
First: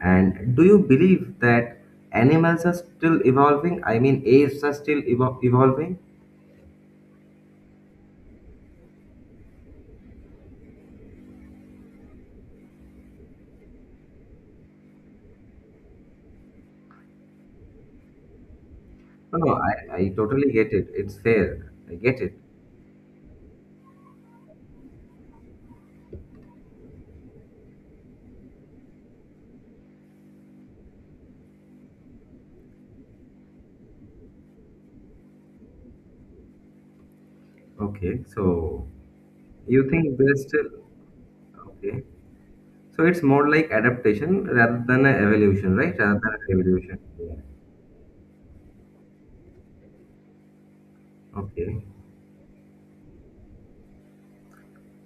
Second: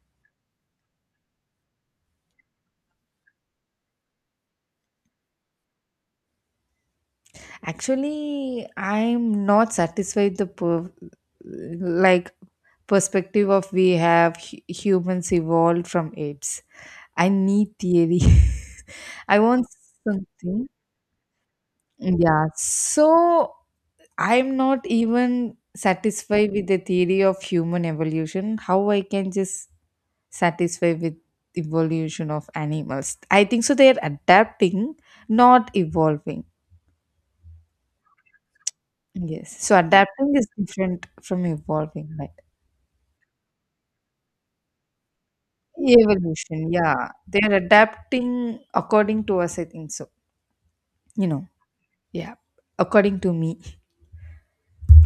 [SPEAKER 1] And do you believe that animals are still evolving? I mean, apes are still evo- evolving?
[SPEAKER 2] Actually, I'm not satisfied the per- like perspective of we have hu- humans evolved from apes. I need theory. I
[SPEAKER 1] No, no,
[SPEAKER 2] want
[SPEAKER 1] I, I totally
[SPEAKER 2] something.
[SPEAKER 1] get it. It's fair. I get it.
[SPEAKER 2] Yeah. So I'm not even satisfied with the theory of human evolution. How I can just satisfy with evolution of animals? I think so. They are adapting, not evolving.
[SPEAKER 1] Okay. So
[SPEAKER 2] Yes. So
[SPEAKER 1] you think
[SPEAKER 2] adapting
[SPEAKER 1] they're
[SPEAKER 2] is
[SPEAKER 1] still.
[SPEAKER 2] different from
[SPEAKER 1] Okay.
[SPEAKER 2] evolving, right?
[SPEAKER 1] So it's more like adaptation rather than an evolution, right? Rather than an
[SPEAKER 2] Evolution,
[SPEAKER 1] evolution.
[SPEAKER 2] yeah.
[SPEAKER 1] Yeah.
[SPEAKER 2] They're adapting according to us, I think so. You know,
[SPEAKER 1] Okay.
[SPEAKER 2] yeah. According to me.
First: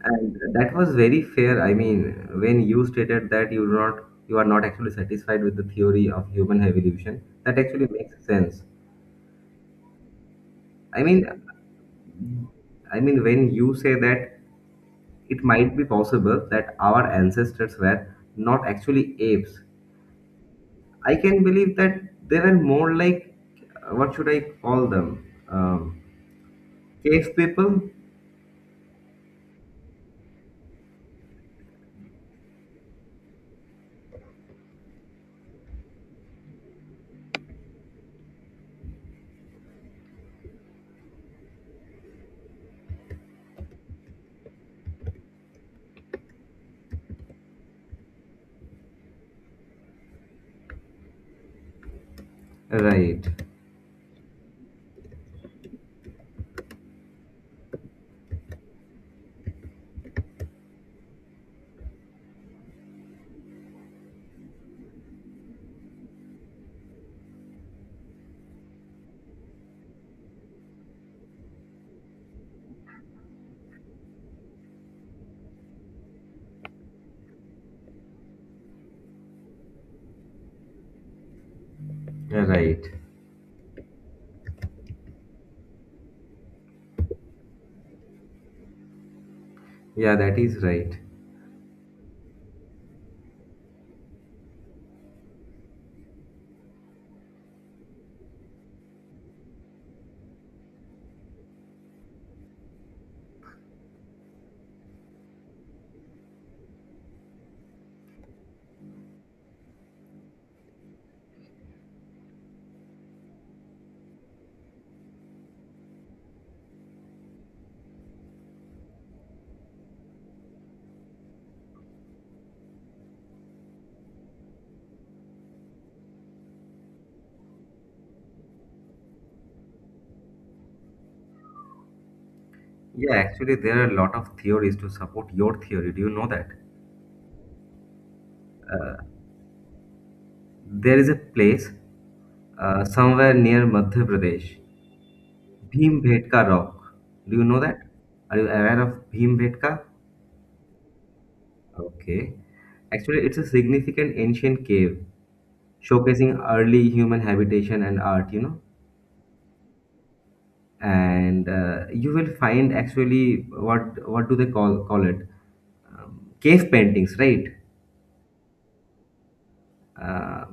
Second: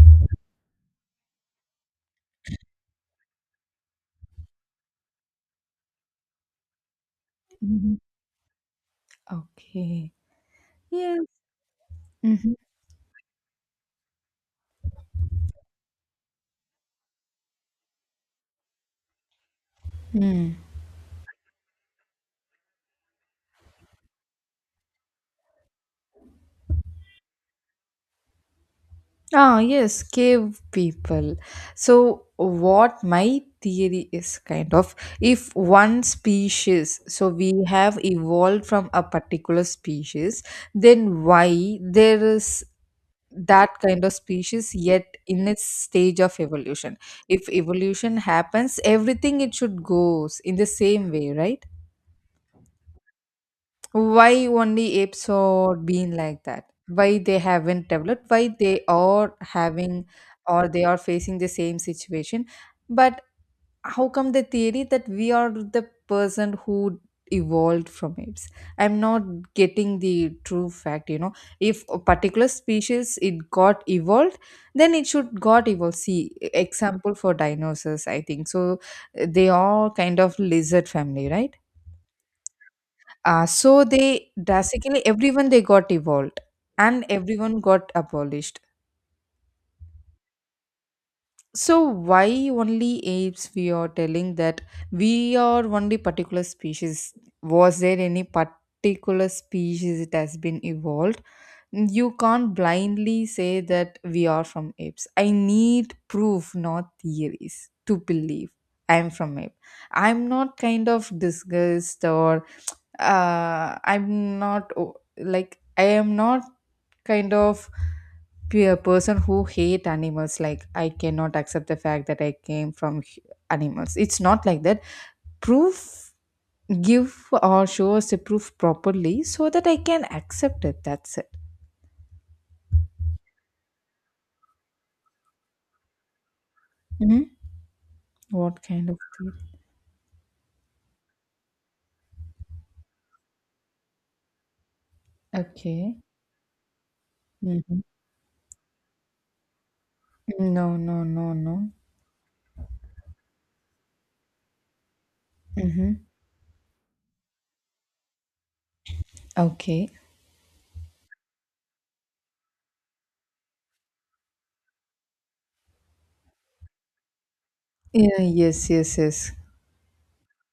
[SPEAKER 1] And that was very fair. I mean, when you stated that you do not you are not actually satisfied with the theory of human evolution, that actually
[SPEAKER 2] Mhm.
[SPEAKER 1] makes sense.
[SPEAKER 2] Okay.
[SPEAKER 1] I
[SPEAKER 2] Yes.
[SPEAKER 1] mean,
[SPEAKER 2] Mm-hmm.
[SPEAKER 1] I mean, when you say that, it might be possible that our ancestors were not actually apes.
[SPEAKER 2] Mm.
[SPEAKER 1] I can believe that they were more like, uh, what should I call them? Um, cave people?
[SPEAKER 2] Ah, yes, cave people. So, what my theory is kind of, if one species, so we have evolved from a particular species, then why there is that kind of species yet in its stage of evolution? If evolution happens, everything it should goes in the same way, right?
[SPEAKER 1] Right,
[SPEAKER 2] Why only apes are being like that? Why they haven't developed? Why they are having, or they are facing the same situation? But how come the theory that we are the person who evolved from apes? I'm not getting the true fact, you know? If a particular species it got evolved, then it should got evolved. See, e-, example for dinosaurs, I think so. eh, they are kind of lizard family, right?
[SPEAKER 1] right.
[SPEAKER 2] uh, so they drastically everyone they got evolved, and everyone got abolished.
[SPEAKER 1] Yeah, that is right.
[SPEAKER 2] So why only apes? We are telling that we are only particular species. Was there any particular species it has been evolved? You can't blindly say that we are from apes. I need proof, not theories, to believe I'm from ape. I'm not kind of disgusted or uh, I'm not o- like I am not kind of pe- a person who hate animals. Like I cannot accept the fact that I came from hu- animals. It's not like that. Proof, give or show us the proof properly so that I can accept it. That's it.
[SPEAKER 1] Yeah, actually, there are a lot of theories to support your theory. Do you know that?
[SPEAKER 2] Hmm. What kind of theory?
[SPEAKER 1] There is a place uh, somewhere near Madhya Pradesh, Bhim
[SPEAKER 2] Okay.
[SPEAKER 1] Bhetka Rock. Do you know
[SPEAKER 2] Hmm.
[SPEAKER 1] that? Are you aware of Bhim Bhetka?
[SPEAKER 2] No, no, no, no.
[SPEAKER 1] Okay. Actually, it's a significant ancient cave
[SPEAKER 2] Mm-hmm.
[SPEAKER 1] showcasing early human habitation and art, you know.
[SPEAKER 2] Okay.
[SPEAKER 1] And uh, you will find actually what what do they call call it? Um, cave paintings, right?
[SPEAKER 2] Yeah, yes, yes, yes.
[SPEAKER 1] Uh,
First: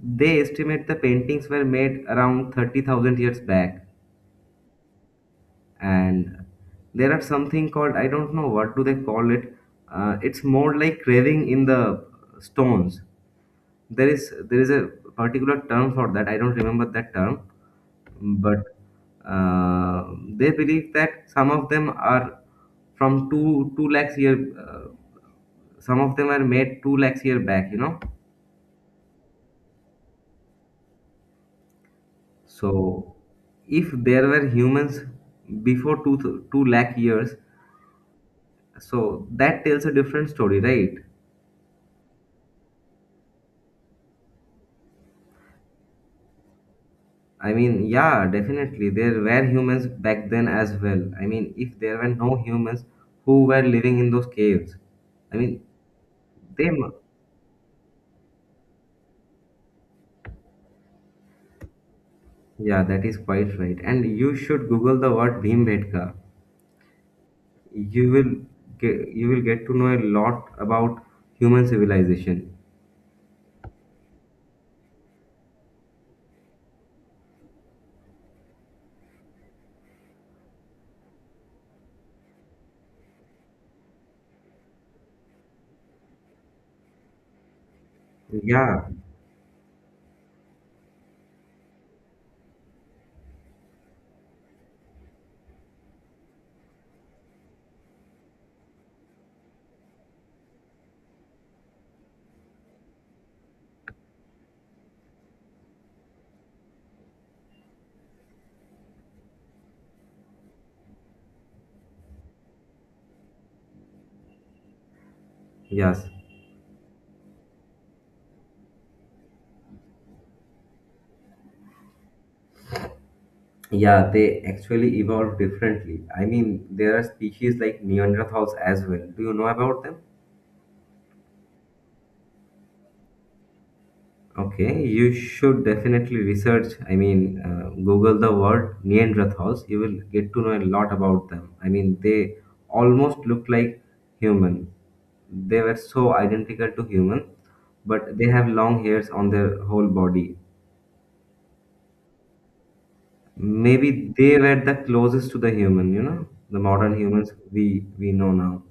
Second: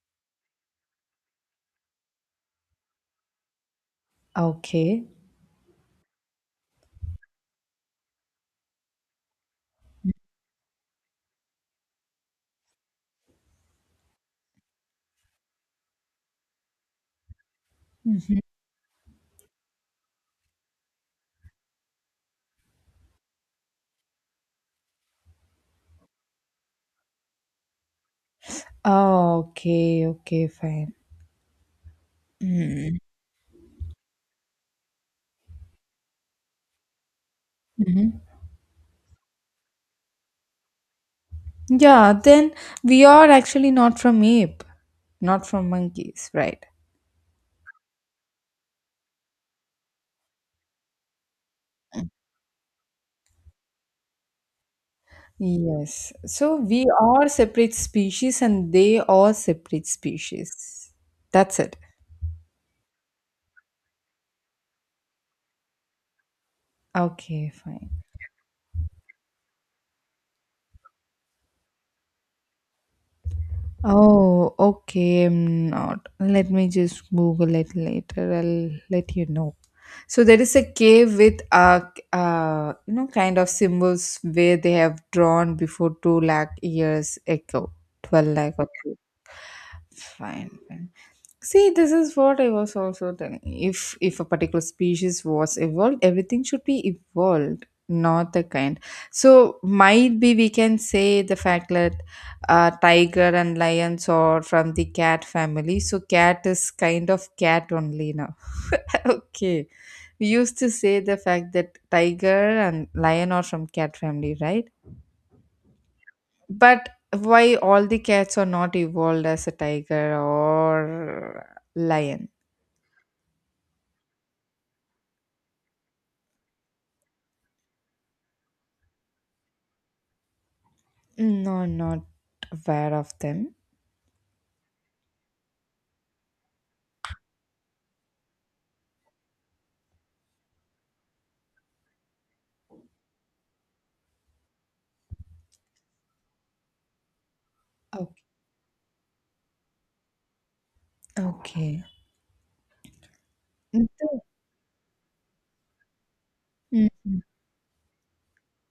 [SPEAKER 1] they estimate the paintings were made around thirty thousand years back.
[SPEAKER 2] Okay.
[SPEAKER 1] And there are something called, I don't know what do they call it. Uh, it's more like carving in the stones, there is there is a particular term for that, I don't remember that term. But uh, they believe that some of them are from 2 2 lakhs year, uh, some of them are made two lakhs year back, you know.
[SPEAKER 2] Oh, okay, okay, fine. Mm.
[SPEAKER 1] So if there were humans before two th- two lakh years,
[SPEAKER 2] Mhm.
[SPEAKER 1] so that tells a different story, right?
[SPEAKER 2] Yeah, then we are actually not from ape, not from monkeys, right?
[SPEAKER 1] I mean, yeah, definitely. There were humans back then as well. I mean, if there were no humans who were living in those caves, I mean,
[SPEAKER 2] Yes. So
[SPEAKER 1] they.
[SPEAKER 2] we
[SPEAKER 1] Mu-
[SPEAKER 2] are separate species and they are separate species. That's it.
[SPEAKER 1] Yeah, that is quite right. And you should Google the word Bhimbetka.
[SPEAKER 2] Okay, fine.
[SPEAKER 1] You will get you will get to know a lot about human civilization.
[SPEAKER 2] Oh, okay. I'm not. Let me just Google it later. I'll let you know. So there is a cave with uh, uh you know kind of symbols where they have drawn before two lakh years ago, twelve lakh or
[SPEAKER 1] Yeah.
[SPEAKER 2] two. Fine, fine. See, this is what I was also telling. If if a particular species was evolved, everything should be evolved, not the kind. So might be we can say the fact that uh, tiger and lions are from the cat family. So cat is kind of cat only now. Okay, we used to say the fact that tiger and lion are from cat family, right?
[SPEAKER 1] Yes.
[SPEAKER 2] But why all the cats are not evolved as a tiger or lion?
[SPEAKER 1] Yeah, they actually evolved differently. I mean, there are species like Neanderthals as well. Do you know about them?
[SPEAKER 2] No, I'm not aware of them.
[SPEAKER 1] Okay, you should definitely research. I mean, uh, Google the word Neanderthals. You will get to know a lot about them. I mean, they almost look like human. They were so identical to human, but
[SPEAKER 2] Okay.
[SPEAKER 1] they have long hairs on their whole body.
[SPEAKER 2] Okay. Mm,
[SPEAKER 1] Maybe
[SPEAKER 2] so-
[SPEAKER 1] they were the closest to the human, you know, the
[SPEAKER 2] Mm,
[SPEAKER 1] modern
[SPEAKER 2] mm.
[SPEAKER 1] humans we we know now.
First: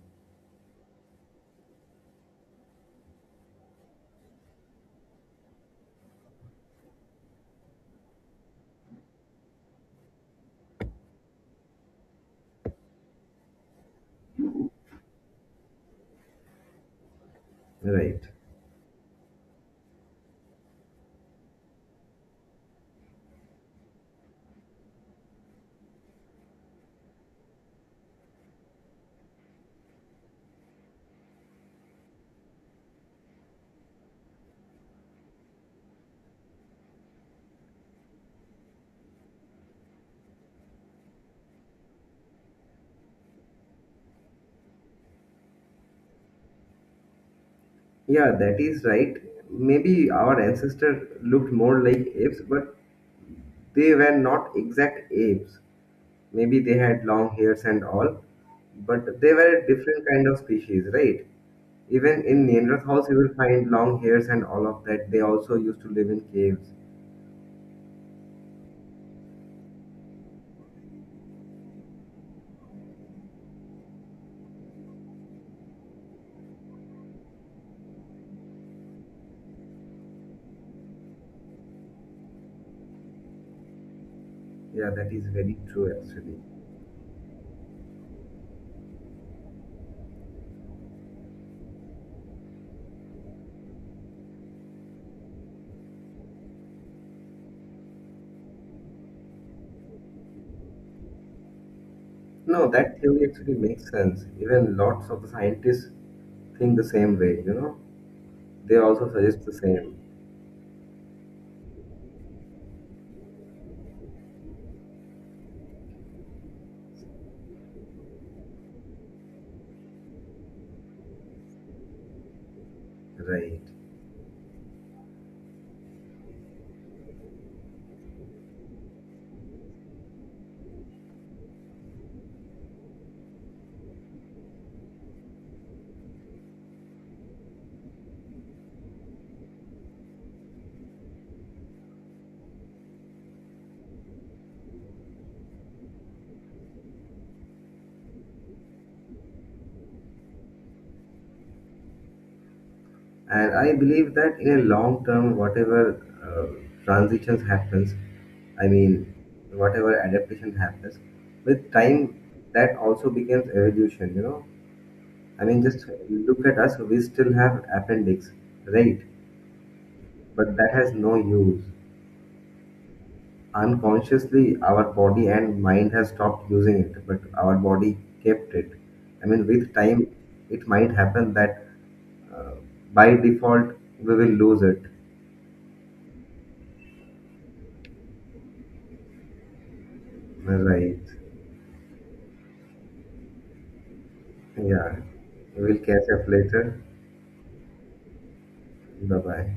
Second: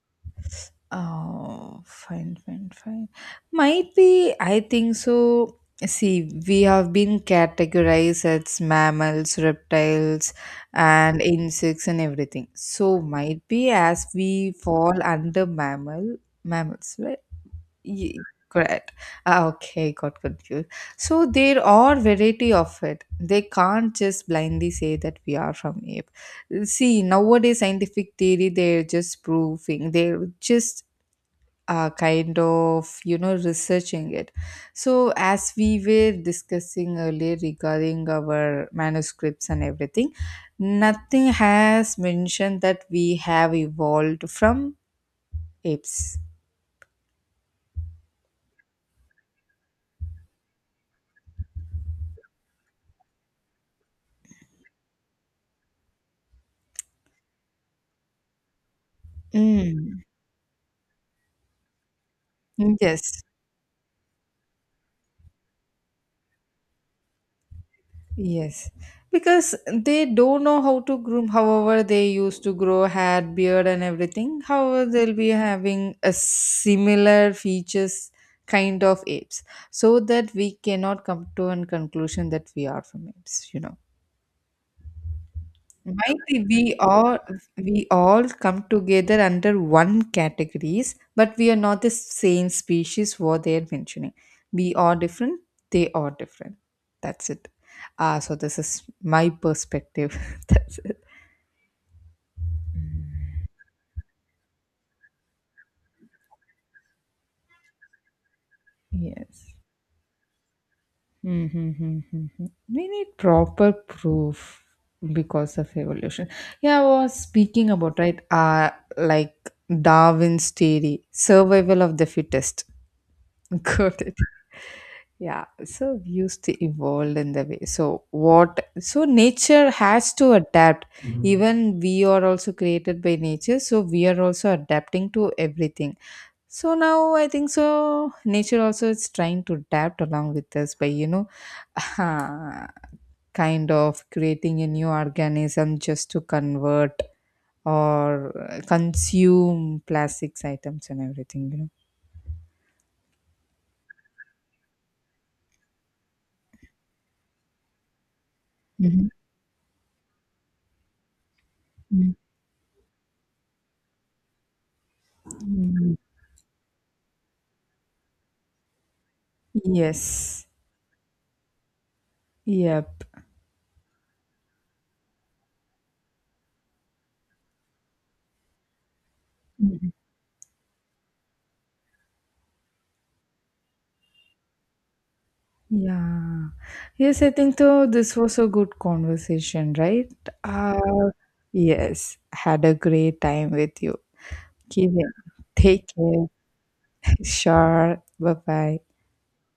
[SPEAKER 2] Oh, fine, fine, fine. Might be, I think so. See, we have been categorized as mammals, reptiles, and insects and everything. So might be as we fall under mammal mammals, right? Ye-
[SPEAKER 1] Right.
[SPEAKER 2] Correct. Ah, okay, got confused. So there are variety of it. They can't just blindly say that we are from ape. See, nowadays scientific theory they're just proving. They're just uh, kind of you know researching it. So as we were discussing earlier regarding our manuscripts and everything, nothing has mentioned that we have evolved from apes.
[SPEAKER 1] Yeah, that is right. Maybe our ancestor looked more like apes, but they were not exact apes. Maybe they had long hairs and all, but they were a
[SPEAKER 2] Mm.
[SPEAKER 1] different kind of species, right? Even in Neanderthals, you
[SPEAKER 2] Yes.
[SPEAKER 1] will find long hairs and all of that. They also used to live in caves.
[SPEAKER 2] Yes, because they don't know how to groom. However, they used to grow hair, beard, and everything. However, they'll be having a similar features kind of apes, so that we cannot come to a conclusion that we are from apes. You know.
[SPEAKER 1] Yeah, that is very true actually.
[SPEAKER 2] Mighty, we all we all come together under one categories, but we are not the same species what they are mentioning. We are different, they are different. That's it. Ah, so this is my perspective. That's it.
[SPEAKER 1] No, that theory actually makes sense. Even lots of the scientists think the same way, you know? They also suggest the
[SPEAKER 2] Yes.
[SPEAKER 1] same.
[SPEAKER 2] Mm-hmm. We need proper proof because of evolution. Yeah, I was speaking about right, uh, like Darwin's theory, survival of the fittest.
[SPEAKER 1] Right.
[SPEAKER 2] Got it. Yeah, so we used to evolve in the way. So what? So nature has to adapt. Even we are also created by nature, so we are also adapting to everything. So now I think so. Nature also is trying to adapt along with us by you know, kind of creating a new organism just to convert or uh, consume plastics items and everything. You know.
[SPEAKER 1] And I believe that in a long term, whatever uh, transitions happens, I mean,
[SPEAKER 2] Mhm.
[SPEAKER 1] whatever adaptation happens with time, that also becomes evolution, you know. I mean, just
[SPEAKER 2] Mhm.
[SPEAKER 1] look at us, we still have appendix, right?
[SPEAKER 2] Yes.
[SPEAKER 1] But that has no use.
[SPEAKER 2] Yep.
[SPEAKER 1] Unconsciously, our body and mind has stopped using it, but our body kept it. I mean, with
[SPEAKER 2] Mhm.
[SPEAKER 1] time, it might happen that uh, by default we will lose it,
[SPEAKER 2] Yeah. Yes, I think though this was a good conversation, right? Uh,
[SPEAKER 1] right?
[SPEAKER 2] yes. Had a great time with you. Keep
[SPEAKER 1] Yeah.
[SPEAKER 2] it.
[SPEAKER 1] We'll
[SPEAKER 2] Take
[SPEAKER 1] catch
[SPEAKER 2] care.
[SPEAKER 1] up later.
[SPEAKER 2] Sure. Bye bye.
[SPEAKER 1] Bye bye.